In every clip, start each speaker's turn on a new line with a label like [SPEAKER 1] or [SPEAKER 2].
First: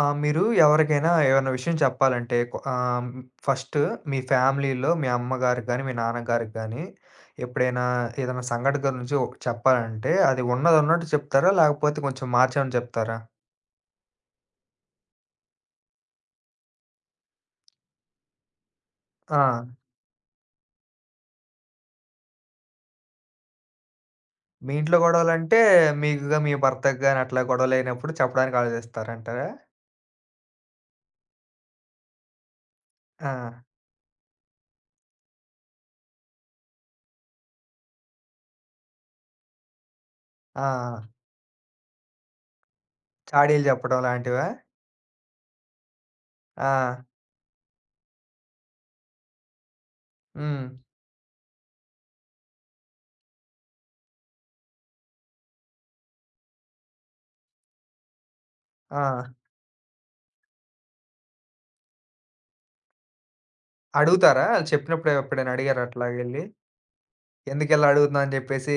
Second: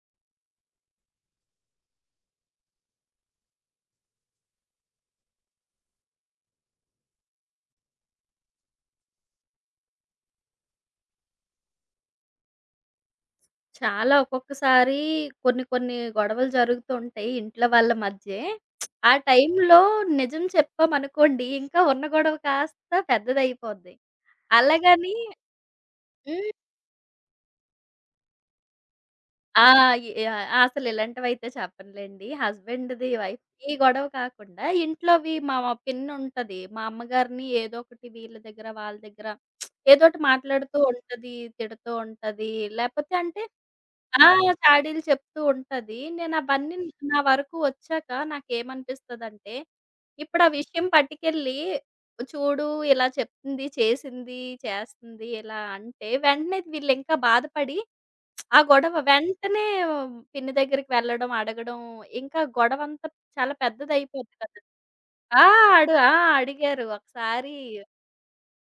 [SPEAKER 1] ఆ! మీరు ఎవరికైనా ఏవన్నా విషయం చెప్పాలంటే ఫస్ట్ మీ ఫ్యామిలీలో మీ అమ్మగారికి గాని, మీ నాన్నగారికి గాని ఎప్పుడైనా ఏదైనా సంఘటన గురించి చెప్పాలంటే అది ఉన్నదున్నట్టు చెప్తారా? లేకపోతే కొంచెం మార్చామని చెప్తారా?
[SPEAKER 2] చాలా ఒక్కొక్కసారి కొన్ని కొన్ని గొడవలు జరుగుతుంటాయి ఇంట్లో వాళ్ళ మధ్యే. ఆ
[SPEAKER 1] ఆ!
[SPEAKER 2] టైంలో నిజం చెప్పామనుకోండి, ఇంకా ఉన్న గొడవ కాస్త పెద్దదయిపోద్ది.
[SPEAKER 1] మీ ఇంట్లో
[SPEAKER 2] అలాగని
[SPEAKER 1] గొడవలంటే మీకుగా
[SPEAKER 2] హ్మ్.
[SPEAKER 1] మీ భర్తకి గాని అట్లా గొడవలైనప్పుడు చెప్పడానికి ఆలోచిస్తారంటారా?
[SPEAKER 2] ఆ! య అసలు ఇలాంటివైతే చెప్పనులేండి. హస్బెండ్‌ది,
[SPEAKER 1] ఆ!
[SPEAKER 2] వైఫ్‌ది ఈ గొడవ కాకుండా ఇంట్లోవి మా పిన్నుంటది. మా అమ్మగారిని ఏదో ఒకటి వీళ్ళ దగ్గర, వాళ్ళ దగ్గర ఏదోటి
[SPEAKER 1] ఆ!
[SPEAKER 2] మాట్లాడుతూ ఉంటది, తిడుతూ ఉంటది. లేపోతే అంటే
[SPEAKER 1] చాడీలు చెప్పడం
[SPEAKER 2] ఆ!
[SPEAKER 1] లాంటివా?
[SPEAKER 2] చాడీలు చెప్తూ ఉంటది. నేనవన్నీ
[SPEAKER 1] ఆ!
[SPEAKER 2] నా వరకు వచ్చాక నాకేమనిపిస్తదంటే, ఇప్పుడు ఆ
[SPEAKER 1] హ్మ్.
[SPEAKER 2] విషయం పట్టుకెళ్ళి చూడు ఇలా చెప్తుంది, చేసింది, చేస్తుంది ఇలా అంటే, వెంటనే వీళ్ళింకా బాధపడి ఆ గొడవ
[SPEAKER 1] ఆ!
[SPEAKER 2] వెంటనే పిన్ని దగ్గరికి వెళ్ళడం, అడగడం ఇంకా గొడవంతా చాలా పెద్దదయిపోద్ది
[SPEAKER 1] అడుగుతారా?
[SPEAKER 2] కదా!
[SPEAKER 1] ఆళ్ళు చెప్పినప్పుడు
[SPEAKER 2] ఆ!
[SPEAKER 1] ఎప్పుడైనా అడిగారా
[SPEAKER 2] ఆ!
[SPEAKER 1] అట్లాగెళ్లి?
[SPEAKER 2] అడిగారు ఒకసారి.
[SPEAKER 1] ఎందుకిలా అడుగుతున్నావు అని చెప్పేసి,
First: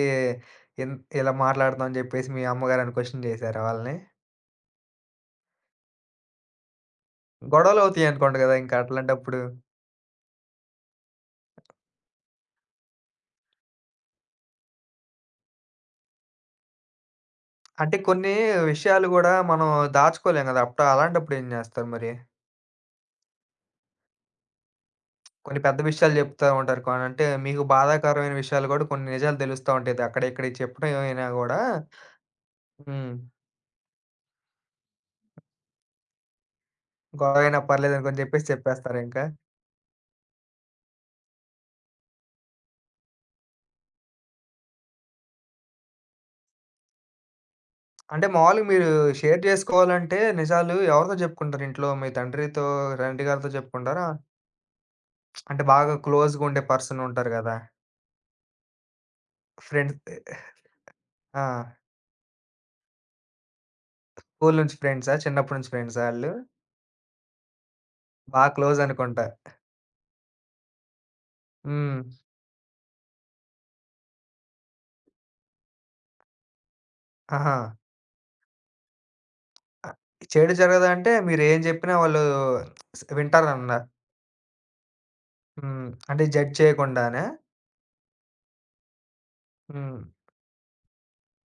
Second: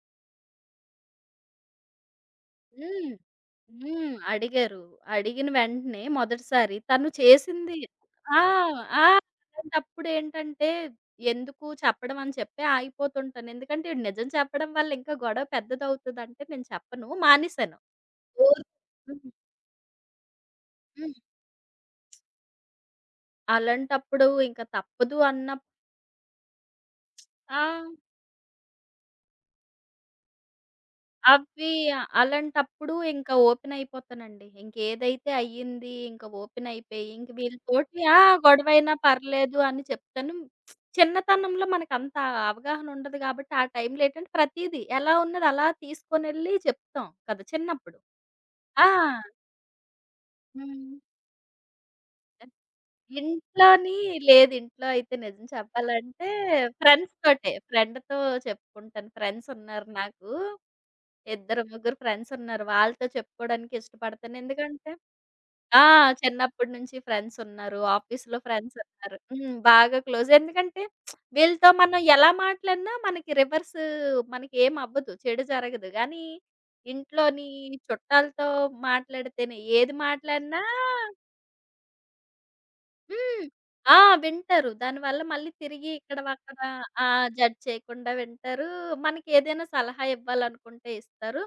[SPEAKER 1] ఇన్ ఇలా మాట్లాడుతున్నావు అని చెప్పేసి మీ అమ్మగారని
[SPEAKER 2] హ్మ్.
[SPEAKER 1] క్వెషన్ చేసారా వాళ్ళని?
[SPEAKER 2] హ్మ్. అడిగారు. అడిగిన వెంటనే మొదటిసారి తను చేసింది
[SPEAKER 1] గొడవలవుతాయనుకోండి
[SPEAKER 2] ఆ!
[SPEAKER 1] గదా! ఇంక
[SPEAKER 2] ఆ!
[SPEAKER 1] అట్లాంటప్పుడు?
[SPEAKER 2] అలాంటప్పుడేంటంటే ఎందుకు చెప్పడం అని చెప్పి ఆగిపోతుంటాను. ఎందుకంటే ఈడు నిజం చెప్పడం వల్ల ఇంకా గొడవ పెద్దదవుతదంటే నేను చెప్పను. మానేశాను.
[SPEAKER 1] అంటే కొన్ని
[SPEAKER 2] ఓర్
[SPEAKER 1] విషయాలు
[SPEAKER 2] హ్మ్.
[SPEAKER 1] గూడా మనం దాచుకోలేం గదా! అప్పుడు
[SPEAKER 2] హ్మ్.
[SPEAKER 1] అలాంటప్పుడు ఏం జేస్తారు మరి?
[SPEAKER 2] అలాంటప్పుడు ఇంక తప్పదు
[SPEAKER 1] కొన్ని
[SPEAKER 2] అన్నప్పుడు
[SPEAKER 1] పెద్ద విషయాలు జెప్తా ఉంటారు. అంటే
[SPEAKER 2] ఆ!
[SPEAKER 1] మీకు బాధాకరమైన విషయాలు గూడా కొన్ని నిజాలు తెలుస్తా ఉంటాయి. అక్కడ ఇక్కడ చెప్పడం ఏమైనా గూడా
[SPEAKER 2] అవ్వి అలాంటప్పుడు
[SPEAKER 1] హ్మ్.
[SPEAKER 2] ఇంకా ఓపెన్ అయిపోతానండి. ఇంకేదైతే అయ్యింది ఇంక ఓపెన్ అయిపోయి, ఇంక
[SPEAKER 1] గొడవైనా
[SPEAKER 2] వీళ్ళతోటి
[SPEAKER 1] పర్లేదనుకోని
[SPEAKER 2] ఆ!
[SPEAKER 1] జెప్పేసి
[SPEAKER 2] గొడవైనా
[SPEAKER 1] చెప్పేస్తారా ఇంకా?
[SPEAKER 2] పర్లేదు అని చెప్తాను. చిన్నతనంలో మనకంత అవగాహన ఉండదు కాబట్టి, ఆ టైంలో ఏంటంటే ప్రతీదీ ఎలా ఉన్నది అలా తీసుకొనెళ్ళి చెప్తాం కదా చిన్నప్పుడు.
[SPEAKER 1] అంటే మామూలుగా మీరు
[SPEAKER 2] ఆ!
[SPEAKER 1] షేర్ జేసుకోవాలంటే నిజాలు
[SPEAKER 2] హ్మ్.
[SPEAKER 1] ఎవరితో జెప్పుకుంటారు ఇంట్లో? మీ తండ్రితో, తండ్రి గారితో
[SPEAKER 2] ఇంట్లోని
[SPEAKER 1] జెప్పుకుంటారా?
[SPEAKER 2] లేదు. ఇంట్లో అయితే నిజం
[SPEAKER 1] అంటే బాగా
[SPEAKER 2] చెప్పాలంటే
[SPEAKER 1] క్లోజ్‌గా ఉండే పర్సన్
[SPEAKER 2] ఫ్రెండ్స్
[SPEAKER 1] ఉంటారు
[SPEAKER 2] తోటే.
[SPEAKER 1] గదా!
[SPEAKER 2] ఫ్రెండ్‌తో చెప్పుకుంటాను. ఫ్రెండ్స్ ఉన్నారు
[SPEAKER 1] ఫ్రెండ్స్.
[SPEAKER 2] నాకు.
[SPEAKER 1] ఆ!
[SPEAKER 2] ఇద్దరు, ముగ్గురు ఫ్రెండ్స్ ఉన్నారు. వాళ్ళతో చెప్పుకోవడానికి ఇష్టపడతాను.
[SPEAKER 1] స్కూలు నుంచి
[SPEAKER 2] ఎందుకంటే
[SPEAKER 1] ఫ్రెండ్సా? చిన్నప్పటి నుంచి
[SPEAKER 2] ఆ!
[SPEAKER 1] ఫ్రెండ్సా ఆళ్ళు?
[SPEAKER 2] చిన్నప్పటి నుంచి ఫ్రెండ్స్ ఉన్నారు. ఆఫీస్‌లో
[SPEAKER 1] బా
[SPEAKER 2] ఫ్రెండ్స్
[SPEAKER 1] క్లోజ్
[SPEAKER 2] ఉన్నారు.
[SPEAKER 1] అనుకుంటా.
[SPEAKER 2] హ్మ్. బాగా క్లోజ్. ఎందుకంటే వీళ్ళతో మనం
[SPEAKER 1] హ్మ్.
[SPEAKER 2] ఎలా మాట్లాడినా మనకి రివర్స్ మనకి ఏం అవ్వదు. చెడు జరగదు. కానీ ఇంట్లోని
[SPEAKER 1] ఆహా!
[SPEAKER 2] చుట్టాలతో మాట్లాడితేనే ఏది
[SPEAKER 1] ఆహ్, చెడు
[SPEAKER 2] మాట్లాడినా
[SPEAKER 1] జరగదంటే మీరేం జెప్పినా వాళ్ళు
[SPEAKER 2] హ్మ్.
[SPEAKER 1] వింటారన్నా.
[SPEAKER 2] ఆ! వింటారు. దానివల్ల మళ్ళీ
[SPEAKER 1] హ్మ్.
[SPEAKER 2] తిరిగి ఇక్కడ
[SPEAKER 1] అంటే జడ్జ్
[SPEAKER 2] అక్కడ ఆ!
[SPEAKER 1] చేయకుండానా?
[SPEAKER 2] జడ్జ్ చేయకుండా వింటారు. మనకేదైనా
[SPEAKER 1] హ్మ్.
[SPEAKER 2] సలహా ఇవ్వాలనుకుంటే ఇస్తారు.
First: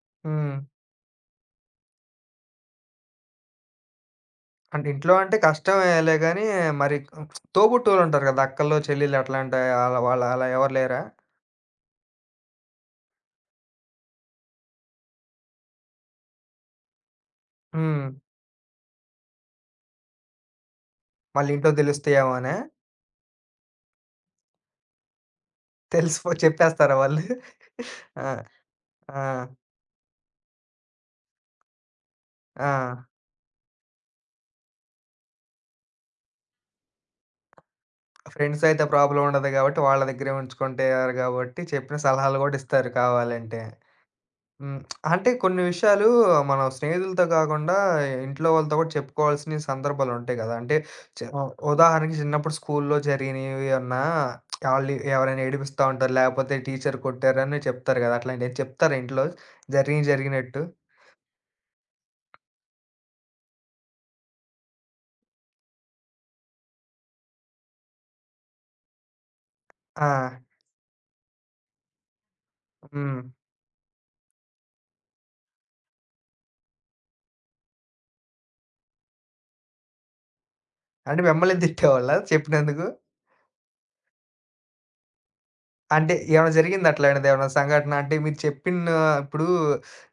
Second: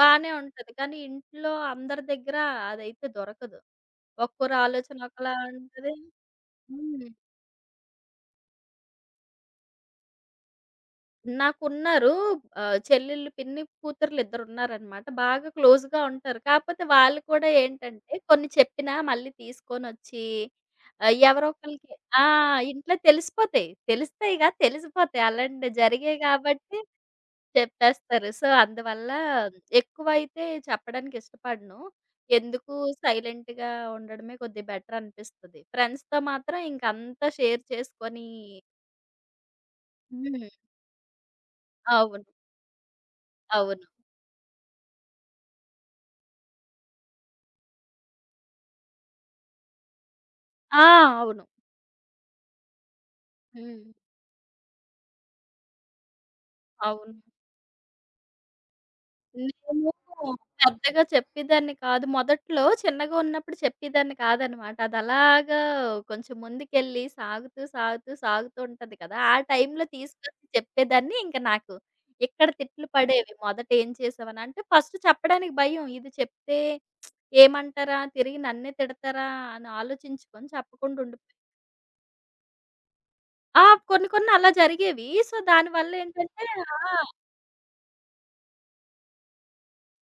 [SPEAKER 2] బానే
[SPEAKER 1] హ్మ్.
[SPEAKER 2] ఉంటది. కానీ ఇంట్లో అందరి దగ్గర అదైతే దొరకదు. ఒక్కొరి
[SPEAKER 1] అంటే
[SPEAKER 2] ఆలోచన
[SPEAKER 1] ఇంట్లో
[SPEAKER 2] ఒకలా
[SPEAKER 1] అంటే
[SPEAKER 2] ఉంటది.
[SPEAKER 1] కష్టమేలే గానీ మరి
[SPEAKER 2] హ్మ్.
[SPEAKER 1] తోబుట్టువులుంటారు గదా! అక్కలు, చెల్లెలు అట్లాంటి ఆళ్ళ వాళ్ళ అలా ఎవరు లేరా?
[SPEAKER 2] నాకున్నారు. ఆహ్, చెల్లెళ్ళు, పిన్ని, కూతుర్లిద్దరున్నారనమాట. బాగా క్లోజ్‌గా ఉంటారు. కాపోతే వాళ్ళు కూడా
[SPEAKER 1] హ్మ్.
[SPEAKER 2] ఏంటంటే కొన్ని చెప్పినా మళ్ళీ తీసుకొనొచ్చి ఆహ్, ఎవరో
[SPEAKER 1] వాళ్ళింట్లో
[SPEAKER 2] ఒకళ్ళకి ఆ!
[SPEAKER 1] దెలుస్తాయేమోనా?
[SPEAKER 2] ఇంట్లో తెలిసిపోతాయి. తెలుస్తాయిగా తెలిసిపోతాయి. అలాంటివి జరిగాయి కాబట్టి
[SPEAKER 1] చెప్పేస్తారా వాళ్ళు? ఆ!
[SPEAKER 2] చెప్పేస్తారు. సో, అందువల్ల
[SPEAKER 1] ఆ!
[SPEAKER 2] ఎక్కువైతే చెప్పడానికి ఇష్టపడను. ఎందుకు
[SPEAKER 1] ఆ!
[SPEAKER 2] సైలెంట్‌గా ఉండడమే కొద్దిగా బెటర్ అనిపిస్తది. ఫ్రెండ్స్‌తో మాత్రం ఇంకంతా షేర్ చేసుకొని
[SPEAKER 1] ఫ్రెండ్స్ అయితే ప్రాబ్లమ్ ఉండదు గాబట్టి, వాళ్ళ దగ్గరే
[SPEAKER 2] హ్మ్.
[SPEAKER 1] ఉంచుకుంటారు గాబట్టి, చెప్పిన
[SPEAKER 2] అవును.
[SPEAKER 1] సలహాలు గూడా ఇస్తారు కావాలంటే.
[SPEAKER 2] అవును.
[SPEAKER 1] హ్మ్. అంటే కొన్ని విషయాలు మనం స్నేహితులతో కాకుండా, ఇంట్లో వాళ్ళతో గూడా చెప్పుకోవాల్సిన సందర్భాలుంటాయి గదా! అంటే
[SPEAKER 2] ఆ!
[SPEAKER 1] చ ఉ
[SPEAKER 2] అవును.
[SPEAKER 1] ఉదాహరణకి చిన్నప్పుడు స్కూల్లో జరిగినవి
[SPEAKER 2] హ్మ్.
[SPEAKER 1] అన్నా ఆళ్ళు ఎవరైనా ఏడిపిస్తా ఉంటారు, లేపోతే టీచర్
[SPEAKER 2] అవును.
[SPEAKER 1] కొట్టారని చెప్తారు గదా! అట్లాంటియేమైనా చెప్తారా ఇంట్లో
[SPEAKER 2] నేను
[SPEAKER 1] జరిగినయి జరిగినట్టు?
[SPEAKER 2] పెద్దగా చెప్పేదాన్ని కాదు. మొదట్లో చిన్నగా ఉన్నప్పుడు చెప్పేదాన్ని కాదనమాట. అదలాగా కొంచెం ముందుకెళ్ళి సాగుతూ ఉంటది కదా! ఆ టైంలో
[SPEAKER 1] ఆ!
[SPEAKER 2] తీసుకొచ్చి చెప్పేదాన్ని. ఇంక నాకు ఇక్కడ తిట్లు
[SPEAKER 1] హ్మ్.
[SPEAKER 2] పడేవి. మొదట ఏం చేసావని అంటే ఫస్ట్ చెప్పడానికి భయం. ఇది చెప్తే ఏమంటారా? తిరిగి నన్నే తిడతారా? అని ఆలోచించుకొని చెప్పకుండా
[SPEAKER 1] అంటే
[SPEAKER 2] ఉండిపోయా.
[SPEAKER 1] మిమ్మల్ని తిట్టేవాళ్ళా చెప్పినందుకు?
[SPEAKER 2] ఆ! కొన్ని కొన్ని అలా జరిగేవి. సో, దానివల్ల
[SPEAKER 1] అంటే
[SPEAKER 2] ఏంటంటే
[SPEAKER 1] ఏమైనా జరిగిందా
[SPEAKER 2] ఆ!
[SPEAKER 1] అట్లాంటిది ఏమైనా సంఘటన? అంటే మీరు చెప్పిన ఇప్పుడు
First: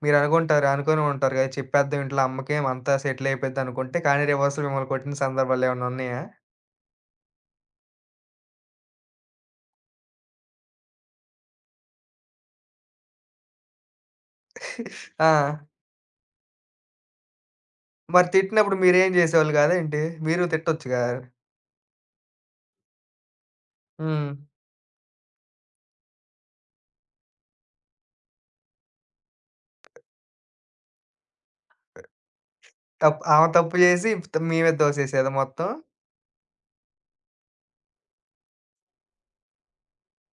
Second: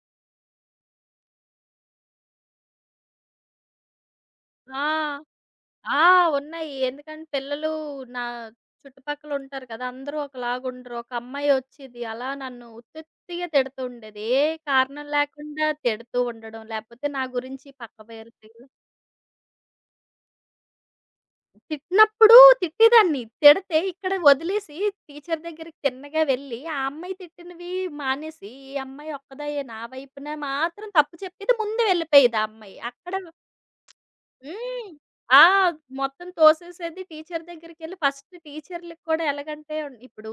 [SPEAKER 1] మీరనుకుంటారు, అనుకోనే ఉంటారు కదా! చెప్పేద్దాం ఇంట్లో అమ్మకేం అంతా సెటిల్ అయిపోద్ది అనుకుంటే, కానీ రివర్స్‌లో
[SPEAKER 2] ఆ!
[SPEAKER 1] మిమ్మల్ని కొట్టిన సందర్భాలేమన్నా
[SPEAKER 2] ఆ!
[SPEAKER 1] ఉన్నాయా?
[SPEAKER 2] ఉన్నాయి. ఎందుకంటే పిల్లలు నా చుట్టుపక్కల ఉంటారు కదా! అందరూ ఒకలాగుండరు. ఒక అమ్మాయి వచ్చేది అలా నన్ను ఉత్తుత్తిగా తిడుతూ ఉండేది. ఏ కారణం
[SPEAKER 1] ఆ!
[SPEAKER 2] లేకుండా తిడుతూ ఉండడం. లేకపోతే నా గురించి పక్క
[SPEAKER 1] మరి
[SPEAKER 2] పేరుతలు
[SPEAKER 1] తిట్టినప్పుడు మీరేం చేసేవాళ్ళు కాదేంటి? మీరు తిట్టొచ్చుగా?
[SPEAKER 2] తిట్టినప్పుడు తిట్టేదాన్ని. తిడితే ఇక్కడ
[SPEAKER 1] హ్మ్.
[SPEAKER 2] వదిలేసి టీచర్ దగ్గరికి తిన్నగా వెళ్ళి, ఆ అమ్మాయి తిట్టినవి మానేసి, ఈ అమ్మాయి ఒక్కదాయే నా వైపున మాత్రం తప్పు చెప్పేది. ముందు వెళ్ళిపోయేది ఆ అమ్మాయి. అక్కడ
[SPEAKER 1] తప్పు ఆమె తప్పు చేసి మీ మీద
[SPEAKER 2] హ్మ్.
[SPEAKER 1] దోసేసేదా
[SPEAKER 2] ఆ!
[SPEAKER 1] మొత్తం?
[SPEAKER 2] మొత్తం తోసేసేది. టీచర్ దగ్గరికెళ్ళి ఫస్ట్ టీచర్‌లకి కూడా ఎలాగంటే ఇప్పుడు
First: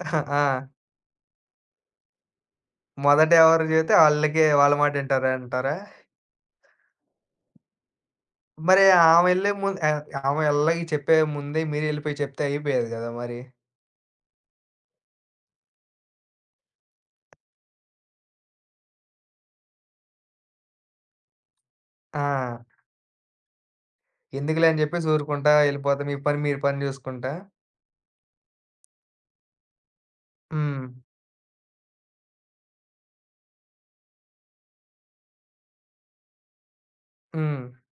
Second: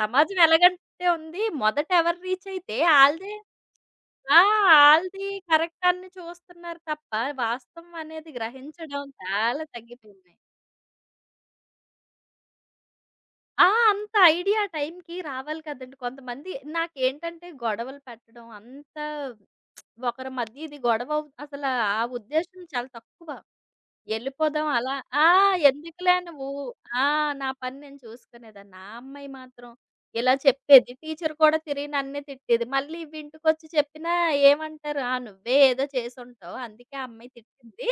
[SPEAKER 2] సమాజం
[SPEAKER 1] ఆ!
[SPEAKER 2] ఎలాగంటే ఉంది. మొదట ఎవరు రీచ్ అయితే
[SPEAKER 1] మొదట
[SPEAKER 2] ఆళ్ళదే
[SPEAKER 1] ఎవరు చెబితే
[SPEAKER 2] ఆ!
[SPEAKER 1] ఆళ్ళకే వాళ్ళ మాట
[SPEAKER 2] ఆళ్ళది
[SPEAKER 1] వింటారా అంటారా?
[SPEAKER 2] కరెక్ట్ అని చూస్తున్నారు తప్ప వాస్తవం అనేది
[SPEAKER 1] మరి
[SPEAKER 2] గ్రహించడం
[SPEAKER 1] ఆమె ఎళ్ళే
[SPEAKER 2] చాలా
[SPEAKER 1] ముందు
[SPEAKER 2] తగ్గిపోయింది.
[SPEAKER 1] ఆమె ఎళ్ళకి చెప్పే ముందే మీరెళ్ళిపోయి చెప్తే అయిపోయేది కదా మరి?
[SPEAKER 2] ఆ! అంత ఐడియా ఆ టైంకి రావాలి కదండీ! కొంతమంది నాకేంటంటే గొడవలు పెట్టడం అంత ఒకరి మధ్య ఇది గొడవ అసల ఆ
[SPEAKER 1] ఆ!
[SPEAKER 2] ఉద్దేశ్యం చాలా తక్కువ.
[SPEAKER 1] ఎందుకులే
[SPEAKER 2] ఎళ్ళిపోదాం
[SPEAKER 1] అని
[SPEAKER 2] అలా
[SPEAKER 1] జెప్పేసి
[SPEAKER 2] ఆ!
[SPEAKER 1] ఊరుకుంటా ఎళ్ళిపోతా. మీ
[SPEAKER 2] ఎందుకులే
[SPEAKER 1] పని
[SPEAKER 2] నువ్వు
[SPEAKER 1] మీరు పని
[SPEAKER 2] ఆ!
[SPEAKER 1] జూసుకుంటా.
[SPEAKER 2] నా పని నేను చూసుకునేదాన్ని. నా అమ్మాయి మాత్రం ఇలా
[SPEAKER 1] హ్మ్.
[SPEAKER 2] చెప్పేది. టీచర్ కూడా తిరిగి నన్నే తిట్టేది. మళ్ళీ ఇవి ఇంటికొచ్చి చెప్పినా ఏమంటారు? "ఆ! నువ్వే ఏదో చేసుంటావు. అందుకే ఆ అమ్మాయి
[SPEAKER 1] హ్మ్.
[SPEAKER 2] తిట్టింది."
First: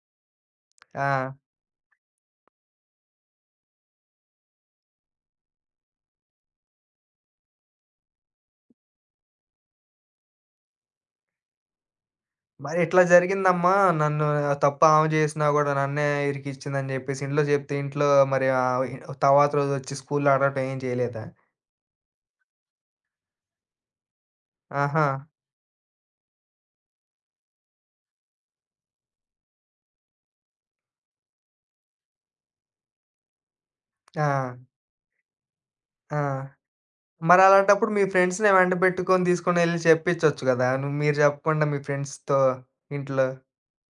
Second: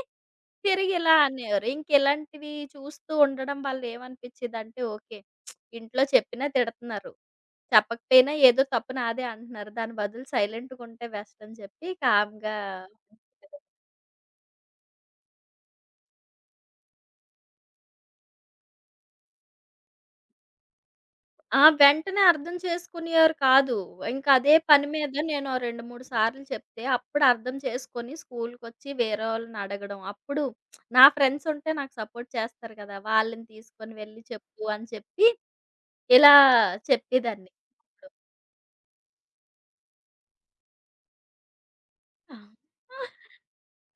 [SPEAKER 2] తిరిగి ఇలా
[SPEAKER 1] ఆ!
[SPEAKER 2] అనేవారు. ఇంకిలాంటివి చూస్తూ ఉండడం వల్ల ఏమనిపిచ్చేదంటే ఓకే. ఇంట్లో చెప్పినా తిడతన్నారు. చెప్పకపోయినా ఏదో తప్పు నాదే అంటున్నారు. దాని బదులు సైలెంట్‌గుంటే బెస్ట్ అని చెప్పి కామ్‌గా
[SPEAKER 1] మరి ఇట్లా జరిగిందమ్మా. నన్ను తప్పు ఆమె జేసినా గూడా నన్నే ఇరికిచ్చిందని జెప్పేసి ఇంట్లో జెప్తే ఇంట్లో మరి తర్వాత రోజొచ్చి స్కూల్‌లో అడగటం ఏం చేయలేదా?
[SPEAKER 2] ఆ! వెంటనే అర్థం చేసుకునేవారు కాదు. ఇంకా అదే పని
[SPEAKER 1] ఆహా!
[SPEAKER 2] మీద నేను ఓ 2, 3 సార్లు చెప్తే అప్పుడు అర్థం చేసుకొని స్కూలుకొచ్చి వేరే వాళ్ళని అడగడం. అప్పుడు నా ఫ్రెండ్స్ ఉంటే నాకు సపోర్ట్ చేస్తారు కదా! వాళ్ళని తీసుకొని వెళ్లి
[SPEAKER 1] ఆ!
[SPEAKER 2] చెప్పు అని చెప్పి
[SPEAKER 1] ఆ!
[SPEAKER 2] ఇలా చెప్పేదాన్ని.
[SPEAKER 1] మరలాంటప్పుడు మీ ఫ్రెండ్స్‌ని వెంట బెట్టుకొని తీసుకొనెళ్లి చెప్పిచ్చొచ్చు గదా! మీరు జెప్పకుండా మీ
[SPEAKER 2] ఆ!
[SPEAKER 1] ఫ్రెండ్స్‌తో ఇంట్లో.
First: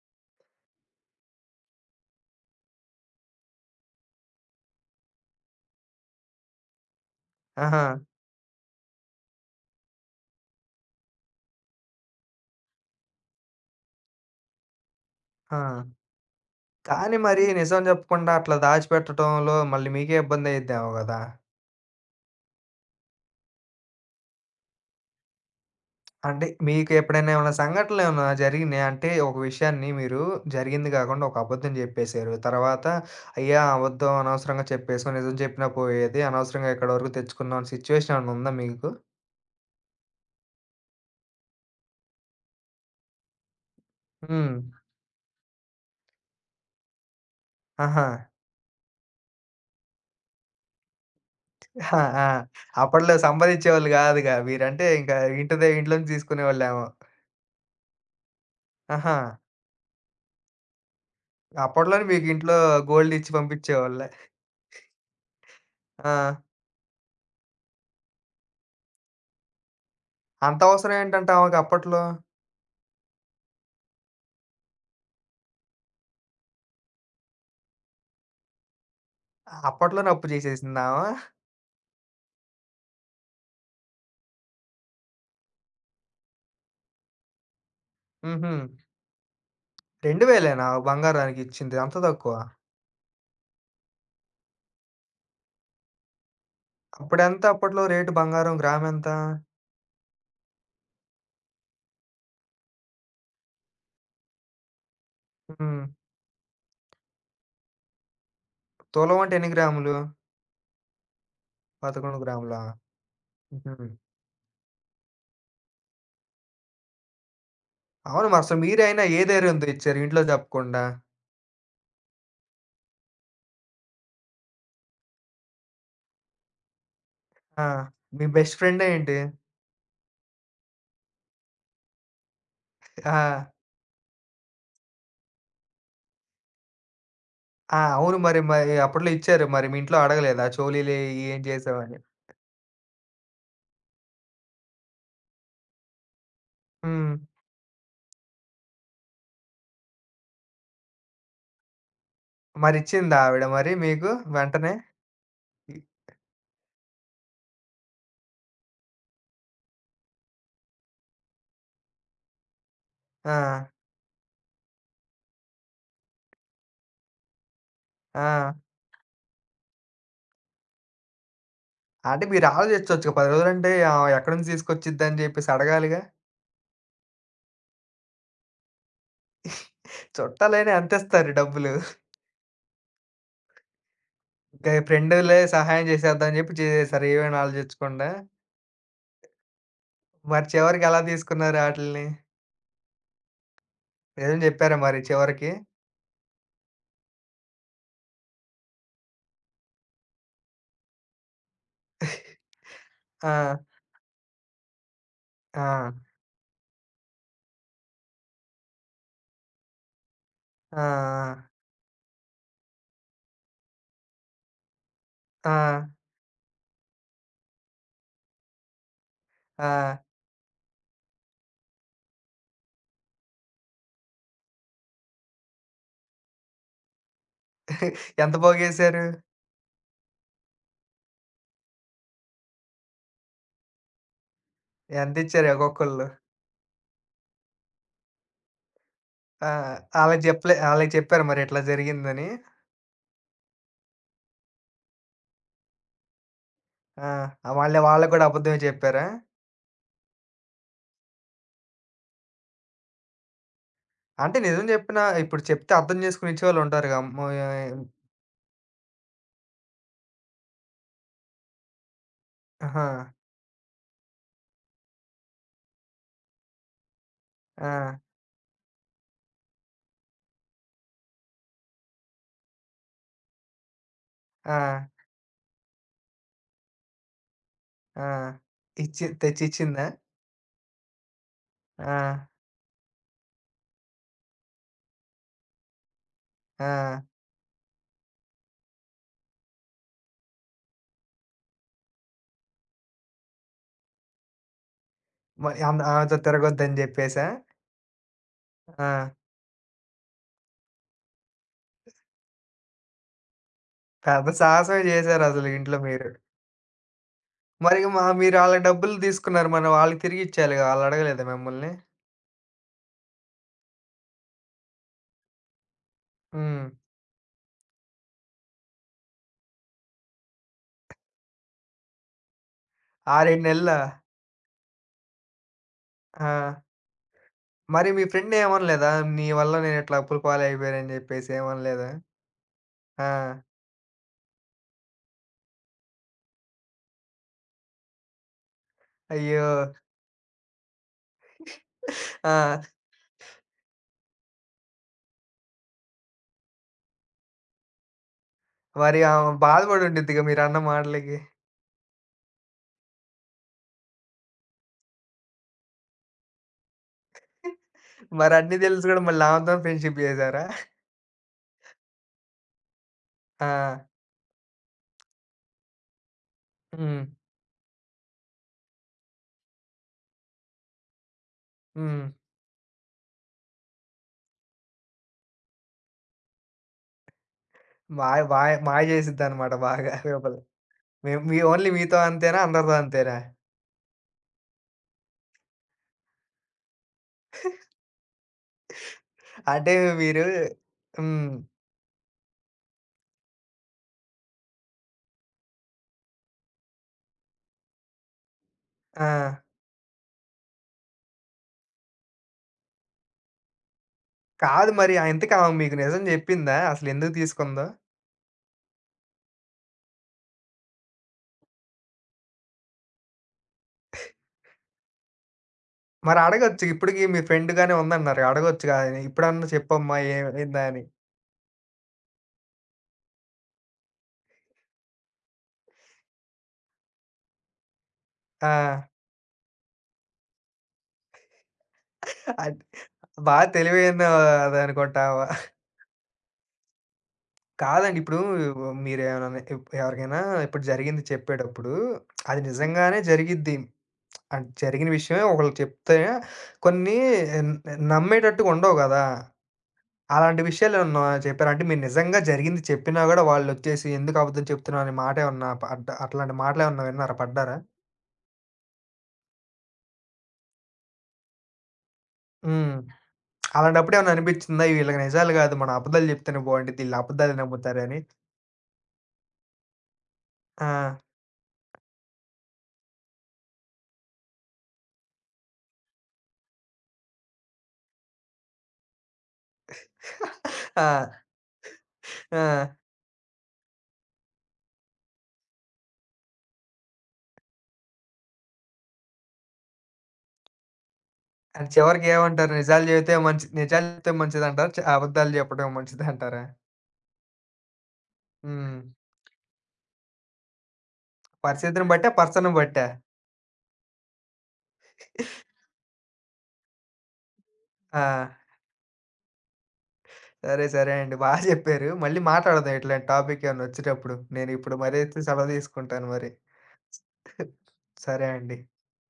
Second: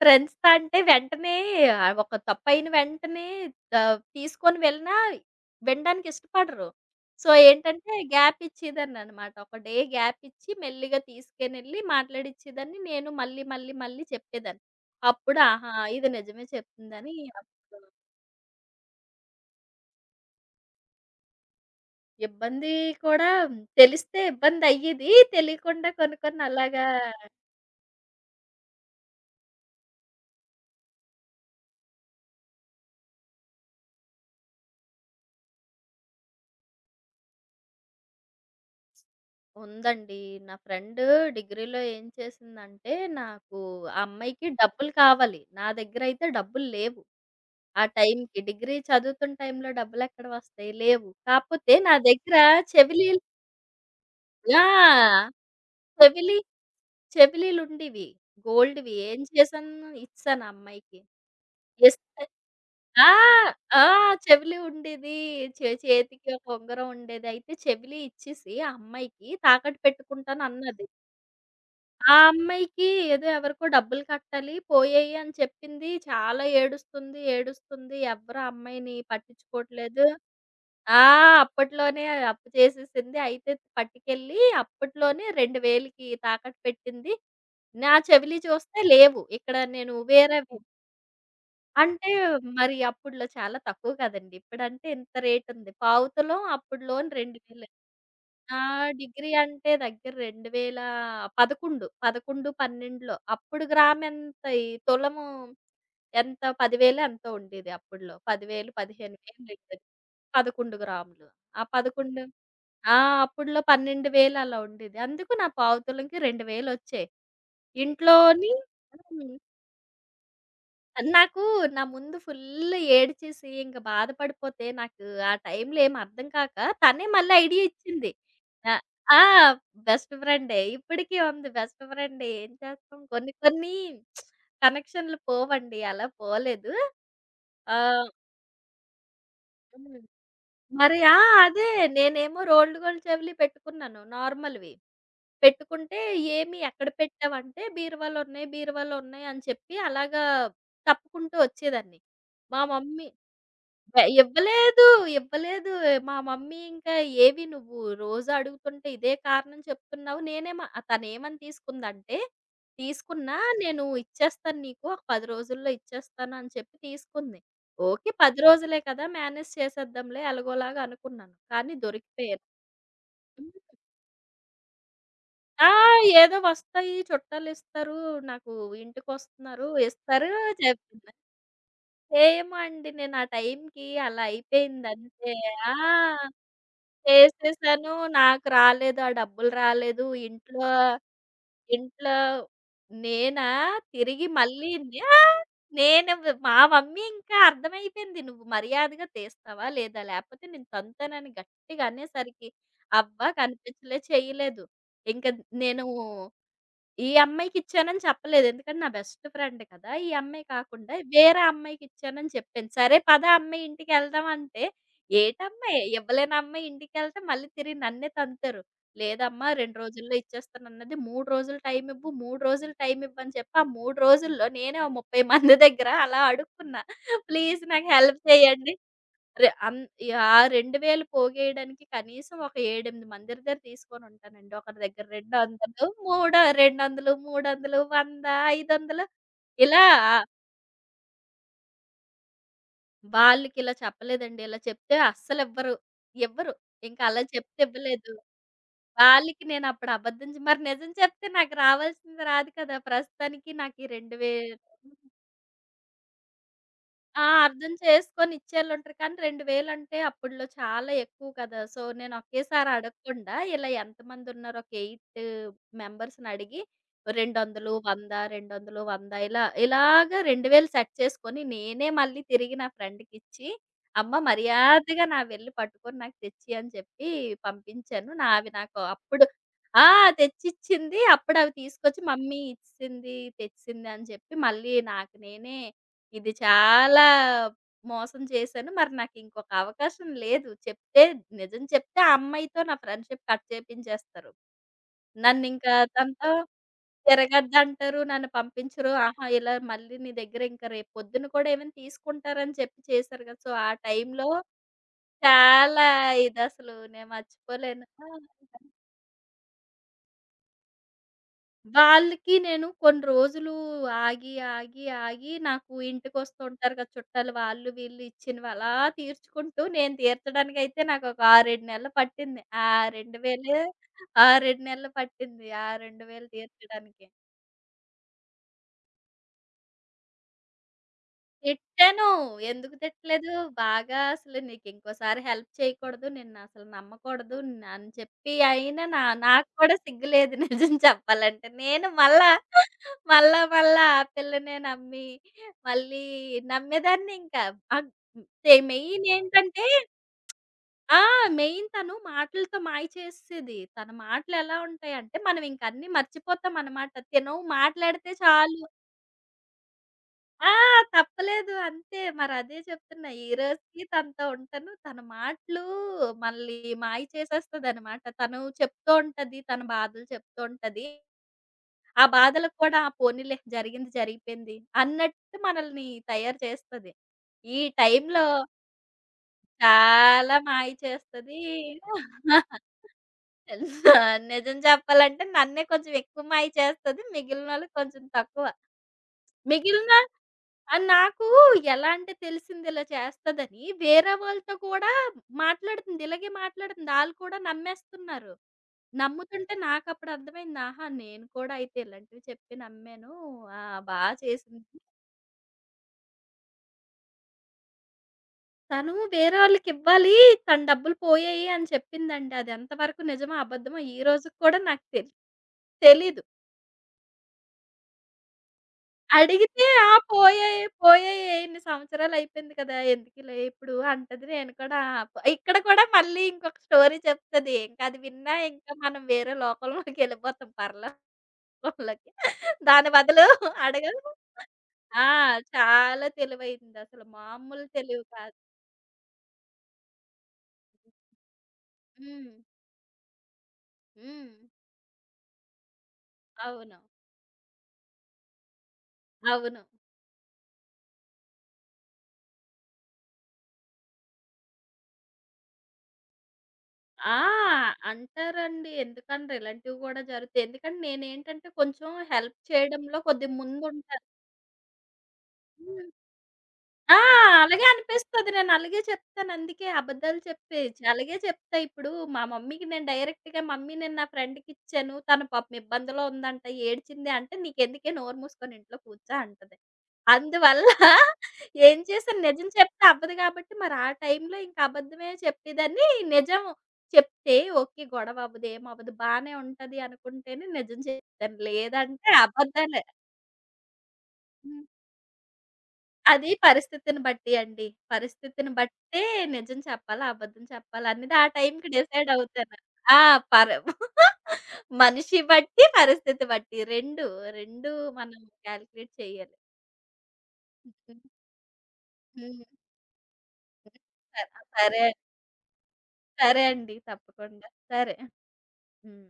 [SPEAKER 2] ఫ్రెండ్స్ అంటే వెంటనే ఆహ్, ఒక తప్పైన వెంటనే ఆహ్, తీసుకొని వెళ్ళినా వినడానికి ఇష్టపడరు. సో,
[SPEAKER 1] ఆహా!
[SPEAKER 2] ఏంటంటే గ్యాప్ ఇచ్చేదాన్ననమాట. ఒక డే గ్యాప్ ఇచ్చి మెల్లిగా తీసుకొనెళ్ళి మాట్లాడిచ్చేదాన్ని. నేను మళ్ళీ చెప్పేదాన్ని. అప్పుడు
[SPEAKER 1] ఆ!
[SPEAKER 2] ఆహా! ఇది నిజమే చెప్తుందని
[SPEAKER 1] కానీ మరి
[SPEAKER 2] అప్పుడు
[SPEAKER 1] నిజం జెప్పకుండా అట్లా దాచిపెట్టటంలో మళ్ళీ మీకే ఇబ్బందయిద్దేమో గదా!
[SPEAKER 2] ఇబ్బంది కూడా తెలిస్తే ఇబ్బందయ్యేది. తెలియకుండా కొన్ని కొన్ని
[SPEAKER 1] అంటే
[SPEAKER 2] అలాగా
[SPEAKER 1] మీకెప్పుడైనా ఏమైనా సంఘటనలేమన్నా జరిగినాయా? అంటే ఒక విషయాన్ని మీరు జరిగింది గాకుండా ఒక అబద్ధం జెప్పేసారు. తర్వాత అయ్యా! అబద్ధం అనవసరంగా చెప్పేసాం. నిజం చెప్పినా పోయేది. అనవసరంగా ఇక్కడి వరకు తెచ్చుకున్నాం సిచ్యువేషన్ ఏమన్నా ఉందా మీకు?
[SPEAKER 2] ఉందండి. నా ఫ్రెండ్ డిగ్రీలో ఏం చేసిందంటే, నాకు ఆ అమ్మాయికి
[SPEAKER 1] హ్మ్.
[SPEAKER 2] డబ్బులు కావాలి. నా దగ్గరయితే డబ్బులు లేవు. ఆ
[SPEAKER 1] ఆహా!
[SPEAKER 2] టైంకి డిగ్రీ చదువుతున్న టైంలో డబ్బులెక్కడ వస్తాయి? లేవు. కాపోతే నా
[SPEAKER 1] ఆ! ఆ!
[SPEAKER 2] దగ్గర
[SPEAKER 1] అప్పట్లో
[SPEAKER 2] చెవిలీలు
[SPEAKER 1] సంపాదించేవాళ్ళు గాదుగా. మీరంటే ఇంకా
[SPEAKER 2] ఆ!
[SPEAKER 1] ఇంటిదే ఇంట్లో నుంచి
[SPEAKER 2] చెవిలీ
[SPEAKER 1] తీసుకునేవాళ్ళేమో.
[SPEAKER 2] చెవిలీలుండివి. గోల్డ్‌వి.
[SPEAKER 1] ఆహా!
[SPEAKER 2] ఏం చేశాను? ఇచ్చేశాను ఆ అమ్మాయికి.
[SPEAKER 1] అప్పట్లోనే
[SPEAKER 2] ఇస్తే
[SPEAKER 1] మీకు ఇంట్లో
[SPEAKER 2] ఆ!
[SPEAKER 1] గోల్డ్ ఇచ్చి
[SPEAKER 2] ఆ!
[SPEAKER 1] పంపించేవాళ్ళే.
[SPEAKER 2] చెవిలీ ఉండేది. చేతికి
[SPEAKER 1] ఆ!
[SPEAKER 2] ఒక ఉంగరం ఉండేది. అయితే చెవిలీ ఇచ్చేసి ఆ అమ్మాయికి తాకట్టు
[SPEAKER 1] అంత
[SPEAKER 2] పెట్టుకుంటానన్నది.
[SPEAKER 1] అవసరం ఏంటంట ఆమెకి అప్పట్లో?
[SPEAKER 2] ఆ అమ్మాయికి ఏదో ఎవరికో డబ్బులు కట్టాలి, పోయాయి అని చెప్పింది. చాలా ఏడుస్తుంది. ఎవ్వరు ఆ అమ్మాయిని పట్టించుకోవట్లేదు.
[SPEAKER 1] అప్పట్లోనే అప్పు జేసేసిందామ?
[SPEAKER 2] ఆ! అప్పట్లోనే అప్పు చేసేసింది. అయితే పట్టుకెళ్ళి అప్పట్లోనే 2,000కి తాకట్టు పెట్టింది. నా చెవిలి
[SPEAKER 1] హుహు.
[SPEAKER 2] చూస్తే లేవు. ఇక్కడ నేను వేరేవి
[SPEAKER 1] 2,000ఏనా బంగారానికి ఇచ్చింది? అంత
[SPEAKER 2] అంటే
[SPEAKER 1] తక్కువ?
[SPEAKER 2] మరి అప్పుడులో చాలా తక్కువ కదండీ! ఇప్పుడంటే ఇంత రేటుంది. పావుతొలం అప్పుడు లోన్
[SPEAKER 1] అప్పుడెంత
[SPEAKER 2] 2,000.
[SPEAKER 1] అప్పట్లో రేటు బంగారం
[SPEAKER 2] నా
[SPEAKER 1] గ్రామెంత?
[SPEAKER 2] డిగ్రీ అంటే దగ్గర 2011 11, 12 అప్పుడు గ్రామ్ ఎంత ఈ తులము
[SPEAKER 1] హ్మ్.
[SPEAKER 2] ఎంత 10,000 ఎంతో ఉండేది అప్పట్లో. 10,000,
[SPEAKER 1] తులం అంటే
[SPEAKER 2] 15,000
[SPEAKER 1] ఎన్ని
[SPEAKER 2] ఉండేది.
[SPEAKER 1] గ్రాములు?
[SPEAKER 2] 11 గ్రాములు. ఆ
[SPEAKER 1] 11
[SPEAKER 2] 11
[SPEAKER 1] గ్రాములా?
[SPEAKER 2] ఆ! అప్పట్లో
[SPEAKER 1] హుహు.
[SPEAKER 2] 12,000 అలా ఉండేది. అందుకు నా పావు తులంకి 2,000 వచ్చాయి.
[SPEAKER 1] అవును. మరి
[SPEAKER 2] ఇంట్లోని
[SPEAKER 1] అసలు మీరైనా ఏ
[SPEAKER 2] హ్మ్.
[SPEAKER 1] ధైర్యంతో ఇచ్చారు ఇంట్లో చెప్పకుండా?
[SPEAKER 2] నాకు నా ముందు ఫుల్ ఏడ్చేసి ఇంక బాధపడిపోతే నాకు ఆ టైంలో ఏమి అర్థం కాక తనే మళ్ళీ ఐడియా
[SPEAKER 1] ఆ!
[SPEAKER 2] ఇచ్చింది.
[SPEAKER 1] మీ బెస్ట్
[SPEAKER 2] ఆహ్,
[SPEAKER 1] ఫ్రెండా ఏంటి?
[SPEAKER 2] ఆ! బెస్ట్ ఫ్రెండే. ఇప్పటికి ఉంది బెస్ట్ ఫ్రెండే. ఏం చేస్తాం కొన్ని
[SPEAKER 1] ఆ!
[SPEAKER 2] కొన్ని కనెక్షన్‌లు పోవండి. అలా పోలేదు.
[SPEAKER 1] ఆ!
[SPEAKER 2] ఆ!
[SPEAKER 1] అవును. మరి మరి అప్పట్లో ఇచ్చారు. మరి మీ ఇంట్లో
[SPEAKER 2] హ్మ్.
[SPEAKER 1] అడగలేదా?
[SPEAKER 2] మరి
[SPEAKER 1] చోలీలియి
[SPEAKER 2] ఆ!
[SPEAKER 1] ఏం
[SPEAKER 2] అదే
[SPEAKER 1] చేశావని?
[SPEAKER 2] నేనేమో రోల్డ్ గోల్డ్ చెవులు పెట్టుకున్నాను నార్మల్‌వి. పెట్టుకుంటే ఏమి ఎక్కడ
[SPEAKER 1] హ్మ్.
[SPEAKER 2] పెట్టావంటే, "బీరువాలో ఉన్నాయి" అని చెప్పి అలాగా తప్పుకుంటూ వచ్చేదాన్ని. మా మమ్మీ
[SPEAKER 1] మరిచ్చిందా ఆవిడ మరి
[SPEAKER 2] "బె
[SPEAKER 1] మీకు వెంటనే?
[SPEAKER 2] ఇవ్వలేదు, ఇవ్వలేదు"
[SPEAKER 1] ఇ
[SPEAKER 2] ఏ, మా మమ్మీ ఇంకా "ఏవి నువ్వు రోజు అడుగుతుంటే ఇదే కారణం చెప్తున్నావు." తనేమని తీసుకుందంటే,
[SPEAKER 1] ఆ!
[SPEAKER 2] "తీసుకున్నా నేను ఇచ్చేస్తాను నీకు, ఒక 10 రోజుల్లో ఇచ్చేస్తాను" అని చెప్పి తీసుకుంది. ఓకే 10
[SPEAKER 1] ఆ!
[SPEAKER 2] రోజులే కదా! మేనేజ్ చేసేద్దాంలే ఎలాగోలాగా అనుకున్నాను. కానీ
[SPEAKER 1] అంటే
[SPEAKER 2] దొరికిపోయాను.
[SPEAKER 1] మీరు ఆలోచించొచ్చుగా 10
[SPEAKER 2] హ్మ్.
[SPEAKER 1] రోజులంటే ఆమె ఎక్కడి నుంచి తీసుకొచ్చిద్దని చెప్పేసి
[SPEAKER 2] ఆ!
[SPEAKER 1] అడగాలిగా?
[SPEAKER 2] ఏదో వస్తాయి చుట్టాలిస్తారు. నాకు ఇంటికొస్తున్నారు, ఇస్తారు
[SPEAKER 1] చుట్టాలైనా
[SPEAKER 2] చెప్తున్నా.
[SPEAKER 1] అంతేస్తారు డబ్బులు.
[SPEAKER 2] ఏమో అండి నేను ఆ టైంకి అలా
[SPEAKER 1] ఇంకా
[SPEAKER 2] అయిపోయిందంతే.
[SPEAKER 1] ఫ్రెండులే
[SPEAKER 2] ఆ!
[SPEAKER 1] సహాయం చేసేద్దాం అని చెప్పి చేసేసారు ఏమని
[SPEAKER 2] చేసేసాను.
[SPEAKER 1] ఆలోచించకుండా.
[SPEAKER 2] నాకు రాలేదు. ఆ డబ్బులు రాలేదు.
[SPEAKER 1] మరి
[SPEAKER 2] ఇంట్లో
[SPEAKER 1] చివరికి ఎలా తీసుకున్నారు ఆటిల్ని?
[SPEAKER 2] ఇంట్లో నేనా తిరిగి
[SPEAKER 1] నిజం
[SPEAKER 2] మళ్ళీ
[SPEAKER 1] చెప్పారా మరి
[SPEAKER 2] ఆ!
[SPEAKER 1] చివరికి?
[SPEAKER 2] నేను మా మమ్మీ ఇంకా అర్థమైపోయింది. "నువ్వు మర్యాదగా తీస్తావా? లేదా? లేపోతే నేను తంతానని" గట్టిగా అనేసరికి అవ్వ
[SPEAKER 1] ఆ!
[SPEAKER 2] కనిపించలే, చేయలేదు. ఇంక
[SPEAKER 1] ఆ!
[SPEAKER 2] నేను ఈ అమ్మాయికిచ్చానని చెప్పలేదు. ఎందుకంటే నా బెస్ట్ ఫ్రెండ్ కదా! ఈ అమ్మాయి కాకుండా వేరే
[SPEAKER 1] ఆ!
[SPEAKER 2] అమ్మాయికిచ్చానని చెప్పాను. సరే పద అమ్మాయి ఇంటికెళ్దాం అంటే,
[SPEAKER 1] ఆ!
[SPEAKER 2] ఏటమ్మాయి?
[SPEAKER 1] ఆ!
[SPEAKER 2] ఇవ్వలేని అమ్మాయి ఇంటికెళ్తే మళ్ళీ తిరిగి నన్నే తంతారు. లేదమ్మా
[SPEAKER 1] ఆ!
[SPEAKER 2] 2 రోజుల్లో ఇచ్చేస్తానన్నది. 3 రోజులు టైం ఇవ్వు, 3 రోజులు టైం ఇవ్వని చెప్పి, ఆ 3 రోజుల్లో నేనే ఓ 30 మంది దగ్గర అలా అడుక్కున్నా. ప్లీజ్ నాకు హెల్ప్
[SPEAKER 1] ఎంత
[SPEAKER 2] చేయండి.
[SPEAKER 1] పోగేశారు?
[SPEAKER 2] రె అన్ ఆ 2,000 పోగేయడానికి కనీసం ఒక 7, 8 మంది దగ్గర తీసుకొనుంటానండి. ఒకరి దగ్గర
[SPEAKER 1] ఎంతిచ్చారు
[SPEAKER 2] 200,
[SPEAKER 1] ఒక్కొక్కళ్ళు?
[SPEAKER 2] 200, 300, 100, 500
[SPEAKER 1] ఆ!
[SPEAKER 2] ఇలా
[SPEAKER 1] ఆళ్ళకి చెప్పారా మరి ఇట్లా జరిగిందని?
[SPEAKER 2] వాళ్ళకిలా చెప్పలేదండి. ఇలా చెప్తే అస్సలివ్వరు. ఇవ్వరు. ఇంకా
[SPEAKER 1] ఆ!
[SPEAKER 2] అలా చెప్తే
[SPEAKER 1] మళ్ళీ వాళ్ళు
[SPEAKER 2] ఇవ్వలేదు.
[SPEAKER 1] కూడా అబద్ధమే చెప్పారా?
[SPEAKER 2] వాళ్ళకి నేనప్పుడు అబద్ధం మరి నిజం చెప్తే నాకు రావాల్సింది రాదు కదా! ప్రస్తుతానికి నాకు ఈ
[SPEAKER 1] అంటే
[SPEAKER 2] 2,000
[SPEAKER 1] నిజం చెప్పినా ఇప్పుడు చెప్తే అర్థం చేసుకుని ఇచ్చేవాళ్ళుంటారుగా
[SPEAKER 2] ఆ!
[SPEAKER 1] అమ్మో!
[SPEAKER 2] అర్థం చేసుకొని ఇచ్చేళ్ళుంటారు. కానీ 2,000 అంటే అప్పట్లో చాలా ఎక్కువ కదా! సో, నేను ఒకేసారి
[SPEAKER 1] ఆహా!
[SPEAKER 2] అడగకుండా ఇలా ఎంతమంది ఉన్నారో ఒక 8 మెంబర్స్‌ని అడిగి
[SPEAKER 1] ఆ!
[SPEAKER 2] 200, 100, 200, 100 ఇలా ఇలాగా 2,000 సెట్ చేసుకొని నేనే మళ్ళీ తిరిగి నా ఫ్రెండ్‌కిచ్చి, అమ్మ
[SPEAKER 1] ఆ!
[SPEAKER 2] మర్యాదగా నావెళ్ళి పట్టుకొని నాకు తెచ్చియి అని చెప్పి
[SPEAKER 1] ఆ!
[SPEAKER 2] పంపించాను. నావి నాకు
[SPEAKER 1] ఇచ్చి
[SPEAKER 2] అప్పుడు ఆ!
[SPEAKER 1] తెచ్చిచ్చిందా?
[SPEAKER 2] తెచ్చిచ్చింది. అప్పుడు అవి తీసుకొచ్చి
[SPEAKER 1] ఆ!
[SPEAKER 2] మమ్మీ ఇచ్చేసింది, తెచ్చేసింది అని చెప్పి మళ్ళీ నాకు నేనే ఇది
[SPEAKER 1] ఆ!
[SPEAKER 2] చాలా మోసం చేశాను. మరి నాకింకొక అవకాశం లేదు. చెప్తే నిజం చెప్తే ఆ అమ్మాయితో నా ఫ్రెండ్‌షిప్ కట్ చేపించేస్తారు.
[SPEAKER 1] మరి
[SPEAKER 2] నన్నింకా
[SPEAKER 1] ఆమె ఆమెతో
[SPEAKER 2] తనతో
[SPEAKER 1] తిరగొద్దని జెప్పేసా?
[SPEAKER 2] తిరగద్దంటారు. నన్ను
[SPEAKER 1] ఆ!
[SPEAKER 2] పంపించరు. ఆహా! ఇలా మళ్ళీ నీ దగ్గర ఇంకా రేపు పొద్దున కూడా ఏమైనా తీసుకుంటారని చెప్పి చేశారు కదా! సో, ఆ టైంలో
[SPEAKER 1] పెద్ద సాహసమే జేసారసలు ఇంట్లో
[SPEAKER 2] చాలా
[SPEAKER 1] మీరు.
[SPEAKER 2] ఇదసలు నేను
[SPEAKER 1] మరి
[SPEAKER 2] మర్చిపోలేను. ఆ!
[SPEAKER 1] మీరు ఆళ్ళ డబ్బులు తీసుకున్నారు. మరి వాళ్ళకి తిరిగిచ్చేయాలిగా! ఆళ్ళడగలేదా మిమ్మల్ని?
[SPEAKER 2] వాళ్ళకి నేను కొన్ని రోజులు ఆగి నాకు
[SPEAKER 1] హ్మ్.
[SPEAKER 2] ఇంటికొస్తుంటారు కదా చుట్టాలు వాళ్ళు, వీళ్ళు ఇచ్చినవి అలా తీర్చుకుంటూ నేను తీర్చడానికైతే నాకొక 6, 7 నెలలు పట్టింది. ఆ
[SPEAKER 1] 6, 7
[SPEAKER 2] 2,000
[SPEAKER 1] నెలలా?
[SPEAKER 2] ఆ 2 నెలలు పట్టింది. ఆ
[SPEAKER 1] ఆ!
[SPEAKER 2] 2,000 తీర్చడానికి.
[SPEAKER 1] మరి మీ ఫ్రెండ్ ఏమనలేదా? నీ వల్ల నేనిట్లా అప్పుల పాలయిపోయానని జెప్పేసి ఏమనలేదా?
[SPEAKER 2] తిట్టాను. ఎందుకు
[SPEAKER 1] ఆ!
[SPEAKER 2] తిట్టలేదు? బాగా అసలు నీకింకోసారి హెల్ప్ చేయకూడదు. నిన్నసలు నమ్మకూడదు అని చెప్పి అయినా నా నాకు
[SPEAKER 1] అయ్యో!
[SPEAKER 2] కూడా సిగ్గులేదు నిజం చెప్పాలంటే. నేను మళ్ళా,
[SPEAKER 1] ఆ!
[SPEAKER 2] మళ్ళా, మళ్ళా ఆ పిల్లనే నమ్మి మళ్ళీ నమ్మేదాన్ని ఇంకా. అగ్
[SPEAKER 1] మరి
[SPEAKER 2] మెయిన్
[SPEAKER 1] ఆమె
[SPEAKER 2] ఏంటంటే
[SPEAKER 1] బాధపడుండిద్దిగా మీరన్న
[SPEAKER 2] ఆ!
[SPEAKER 1] మాటలకి.
[SPEAKER 2] మెయిన్ తను మాటలతో మాయ చేసేసేది. తన మాటలెలా ఉంటాయంటే, మనం ఇంక అన్నీ మర్చిపోతామనమాట. తిను మాట్లాడితే
[SPEAKER 1] మరి అన్నీ
[SPEAKER 2] చాలు
[SPEAKER 1] తెలిసి గూడా మళ్ళీ ఆమెతోనే ఫ్రెండ్‌షిప్ జేసారా?
[SPEAKER 2] ఆ! తప్పలేదు అంతే. మరదే చెప్తున్నా. ఈ
[SPEAKER 1] ఆ!
[SPEAKER 2] రోజుకి తనతో ఉంటాను. తన మాటలు మనల్ని మాయ
[SPEAKER 1] హ్మ్.
[SPEAKER 2] చేసేస్తదనమాట. తను చెప్తూ ఉంటది. తన బాధలు చెప్తూ ఉంటది. ఆ
[SPEAKER 1] హ్మ్.
[SPEAKER 2] బాధలకు కూడా ఆ పోనీలే జరిగింది జరిగిపోయింది అన్నట్టు మనల్ని తయారు చేస్తది. ఈ
[SPEAKER 1] మాయ
[SPEAKER 2] టైంలో
[SPEAKER 1] మాయ మాయ చేసిద్దనమాట బాగా లోపల.
[SPEAKER 2] చాలా మాయ
[SPEAKER 1] మేము మీ
[SPEAKER 2] చేస్తది.
[SPEAKER 1] ఓన్లీ మీతో అంతేనా? అందరితో అంతేనా?
[SPEAKER 2] నిజం చెప్పాలంటే నన్నే కొంచెం ఎక్కువ మాయ చేస్తది. మిగిలినోళ్ళకి కొంచెం తక్కువ.
[SPEAKER 1] అంటే
[SPEAKER 2] మిగిలిన
[SPEAKER 1] మీరు
[SPEAKER 2] ఆ!
[SPEAKER 1] హ్మ్.
[SPEAKER 2] నాకు ఎలా అంటే తెలిసింది ఇలా చేస్తదని. వేరే వాళ్ళతో కూడా మాట్లాడుతుంది. ఇలాగే మాట్లాడుతుంది. ఆళ్ళు కూడా నమ్మేస్తున్నారు.
[SPEAKER 1] ఆ!
[SPEAKER 2] నమ్ముతుంటే నాకప్పుడు అర్థమైంది. ఆహా! నేను కూడా అయితే ఇలాంటివి చెప్పి నమ్మాను. ఆ! బా చేసింది.
[SPEAKER 1] కాదు మరి ఆ ఇంతకి ఆమె మీకు నిజం జెప్పిందా? అసలెందుకు తీసుకుందో?
[SPEAKER 2] తను వేరే వాళ్ళకివ్వాలి. తన డబ్బులు పోయాయి అని చెప్పిందండి. అది ఎంతవరకు నిజమో అబద్ధమో ఈ రోజుకి కూడా నాకు
[SPEAKER 1] మరి
[SPEAKER 2] తెలీదు.
[SPEAKER 1] అడగొచ్చు. ఇప్పటికి మీ ఫ్రెండ్‌గానే ఉందన్నారు. అడగొచ్చుగా ఇప్పుడన్నా
[SPEAKER 2] అడిగితే ఆ!
[SPEAKER 1] చెప్పమ్మా ఏమైందా
[SPEAKER 2] పోయాయి,
[SPEAKER 1] అని.
[SPEAKER 2] పోయాయి ఇన్ని సంవత్సరాలయిపోయింది కదా! ఎందుకులే ఇప్పుడు అంటది. నేను కూడా ఇక్కడ కూడా మళ్ళీ ఇంకొక స్టోరీ చెప్తది. ఇంక అది విన్నా ఇంకా
[SPEAKER 1] ఆ!
[SPEAKER 2] మనం వేరే లోకంలోకెళ్ళిపోతాం పరలోకంలోకి.
[SPEAKER 1] అద్
[SPEAKER 2] దాని బదులు
[SPEAKER 1] బా
[SPEAKER 2] అడగం
[SPEAKER 1] తెలివైనదనుకుంటా
[SPEAKER 2] ఆ!
[SPEAKER 1] ఆమె.
[SPEAKER 2] చాలా తెలివైందసలు. మామూలు
[SPEAKER 1] కాదండి
[SPEAKER 2] తెలివి
[SPEAKER 1] ఇప్పుడు
[SPEAKER 2] కాదు.
[SPEAKER 1] మీరేమన్నా ఎవరికైనా ఇప్పుడు జరిగింది చెప్పేటప్పుడు
[SPEAKER 2] హ్మ్.
[SPEAKER 1] అది నిజంగానే జరిగిద్ది.
[SPEAKER 2] హ్మ్.
[SPEAKER 1] అది జరిగిన విషయమే ఒకళ్ళు చెప్తే
[SPEAKER 2] అవును.
[SPEAKER 1] కొన్ని న్ నమ్మేటట్టుగా ఉండవు గదా!
[SPEAKER 2] అవును.
[SPEAKER 1] అలాంటి విషయాలేమన్నా చెప్పారా? అంటే మీరు నిజంగా జరిగింది చెప్పినా గూడా వాళ్ళొచ్చేసి ఎందుకు అబద్ధం చెప్తున్నావు అనే మాటేమన్నా పడ్డ అట్లాంటి మాటలేమన్నా
[SPEAKER 2] ఆ!
[SPEAKER 1] విన్నారా? పడ్డారా?
[SPEAKER 2] అంటారండి. ఎందుకనరు? ఇలాంటివి గూడా జరుగుతాయి. ఎందుకంటే నేనేంటంటే కొంచెం హెల్ప్
[SPEAKER 1] హ్మ్.
[SPEAKER 2] చేయడంలో కొద్దిగా ముందుంటాను.
[SPEAKER 1] అలాంటప్పుడేమన్నా అనిపిచ్చిందా? వీళ్ళకి నిజాలు గాదు. మనం
[SPEAKER 2] హ్మ్.
[SPEAKER 1] అబద్ధాలు చెప్తేనే బావుండిద్ది. ఈళ్ళు
[SPEAKER 2] ఆ!
[SPEAKER 1] అబద్ధాలే
[SPEAKER 2] అలాగే
[SPEAKER 1] నమ్ముతారని?
[SPEAKER 2] అనిపిస్తది. నేను అలాగే చెప్తాను. అందుకే అబద్ధాలు
[SPEAKER 1] ఆ!
[SPEAKER 2] చెప్పేయచ్చు. అలాగే చెప్తా ఇప్పుడు మా మమ్మీకి నేను డైరెక్ట్‌గా మమ్మీ నేను నా ఫ్రెండ్‌కిచ్చాను. తను పాపం ఇబ్బందిలో ఉందంట, ఏడ్చింది అంటే, "నీకెందుకే నోరు మూసుకొని ఇంట్లో కూర్చో" అంటది. అందువల్ల
[SPEAKER 1] ఆ!
[SPEAKER 2] ఏం చేశాను నిజం
[SPEAKER 1] ఆ!
[SPEAKER 2] చెప్తే అవ్వదు కాబట్టి మరి ఆ టైంలో ఇంక అబద్ధమే చెప్పేదాన్ని. నిజం చెప్తే ఓకే. గొడవ అవ్వదు, ఏమవ్వదు బానే ఉంటది అనుకుంటేనే నిజం చెప్తాను.
[SPEAKER 1] అది చివరికి
[SPEAKER 2] లేదంటే
[SPEAKER 1] ఏమంటారు?
[SPEAKER 2] అబద్ధాలే.
[SPEAKER 1] నిజాలు చెప్తే మంచిదంటారా? అబద్ధాలు చెప్పడం
[SPEAKER 2] అది
[SPEAKER 1] మంచిదంటారా?
[SPEAKER 2] పరిస్థితిని బట్టి అండి. పరిస్థితిని
[SPEAKER 1] హ్మ్.
[SPEAKER 2] బట్టే నిజం చెప్పాలా? అబద్ధం చెప్పాలా? అనేది ఆ టైంకి
[SPEAKER 1] పరిస్థితిని బట్టా?
[SPEAKER 2] డిసైడ్
[SPEAKER 1] పర్సన్‌ని
[SPEAKER 2] అవుతాను.
[SPEAKER 1] బట్టా?
[SPEAKER 2] ఆ! పర మనిషి బట్టి, పరిస్థితి బట్టి 2
[SPEAKER 1] ఆ!
[SPEAKER 2] మనం కాలిక్యులేట్ చేయాలి.
[SPEAKER 1] సరే. సరే
[SPEAKER 2] హ్మ్.
[SPEAKER 1] అండి. బా జెప్పారు. మళ్ళీ
[SPEAKER 2] హ్మ్.
[SPEAKER 1] మాట్లాడదాం ఇట్లాంటి టాపిక్ ఏమన్నా ఒచ్చేటప్పుడు.
[SPEAKER 2] సరే.
[SPEAKER 1] నేనిప్పుడు
[SPEAKER 2] సరే.
[SPEAKER 1] మరైతే సెలవు తీసుకుంటాను మరి.
[SPEAKER 2] సరే అండి. తప్పకుండా. సరే.
[SPEAKER 1] సరే అండి.
[SPEAKER 2] హ్మ్.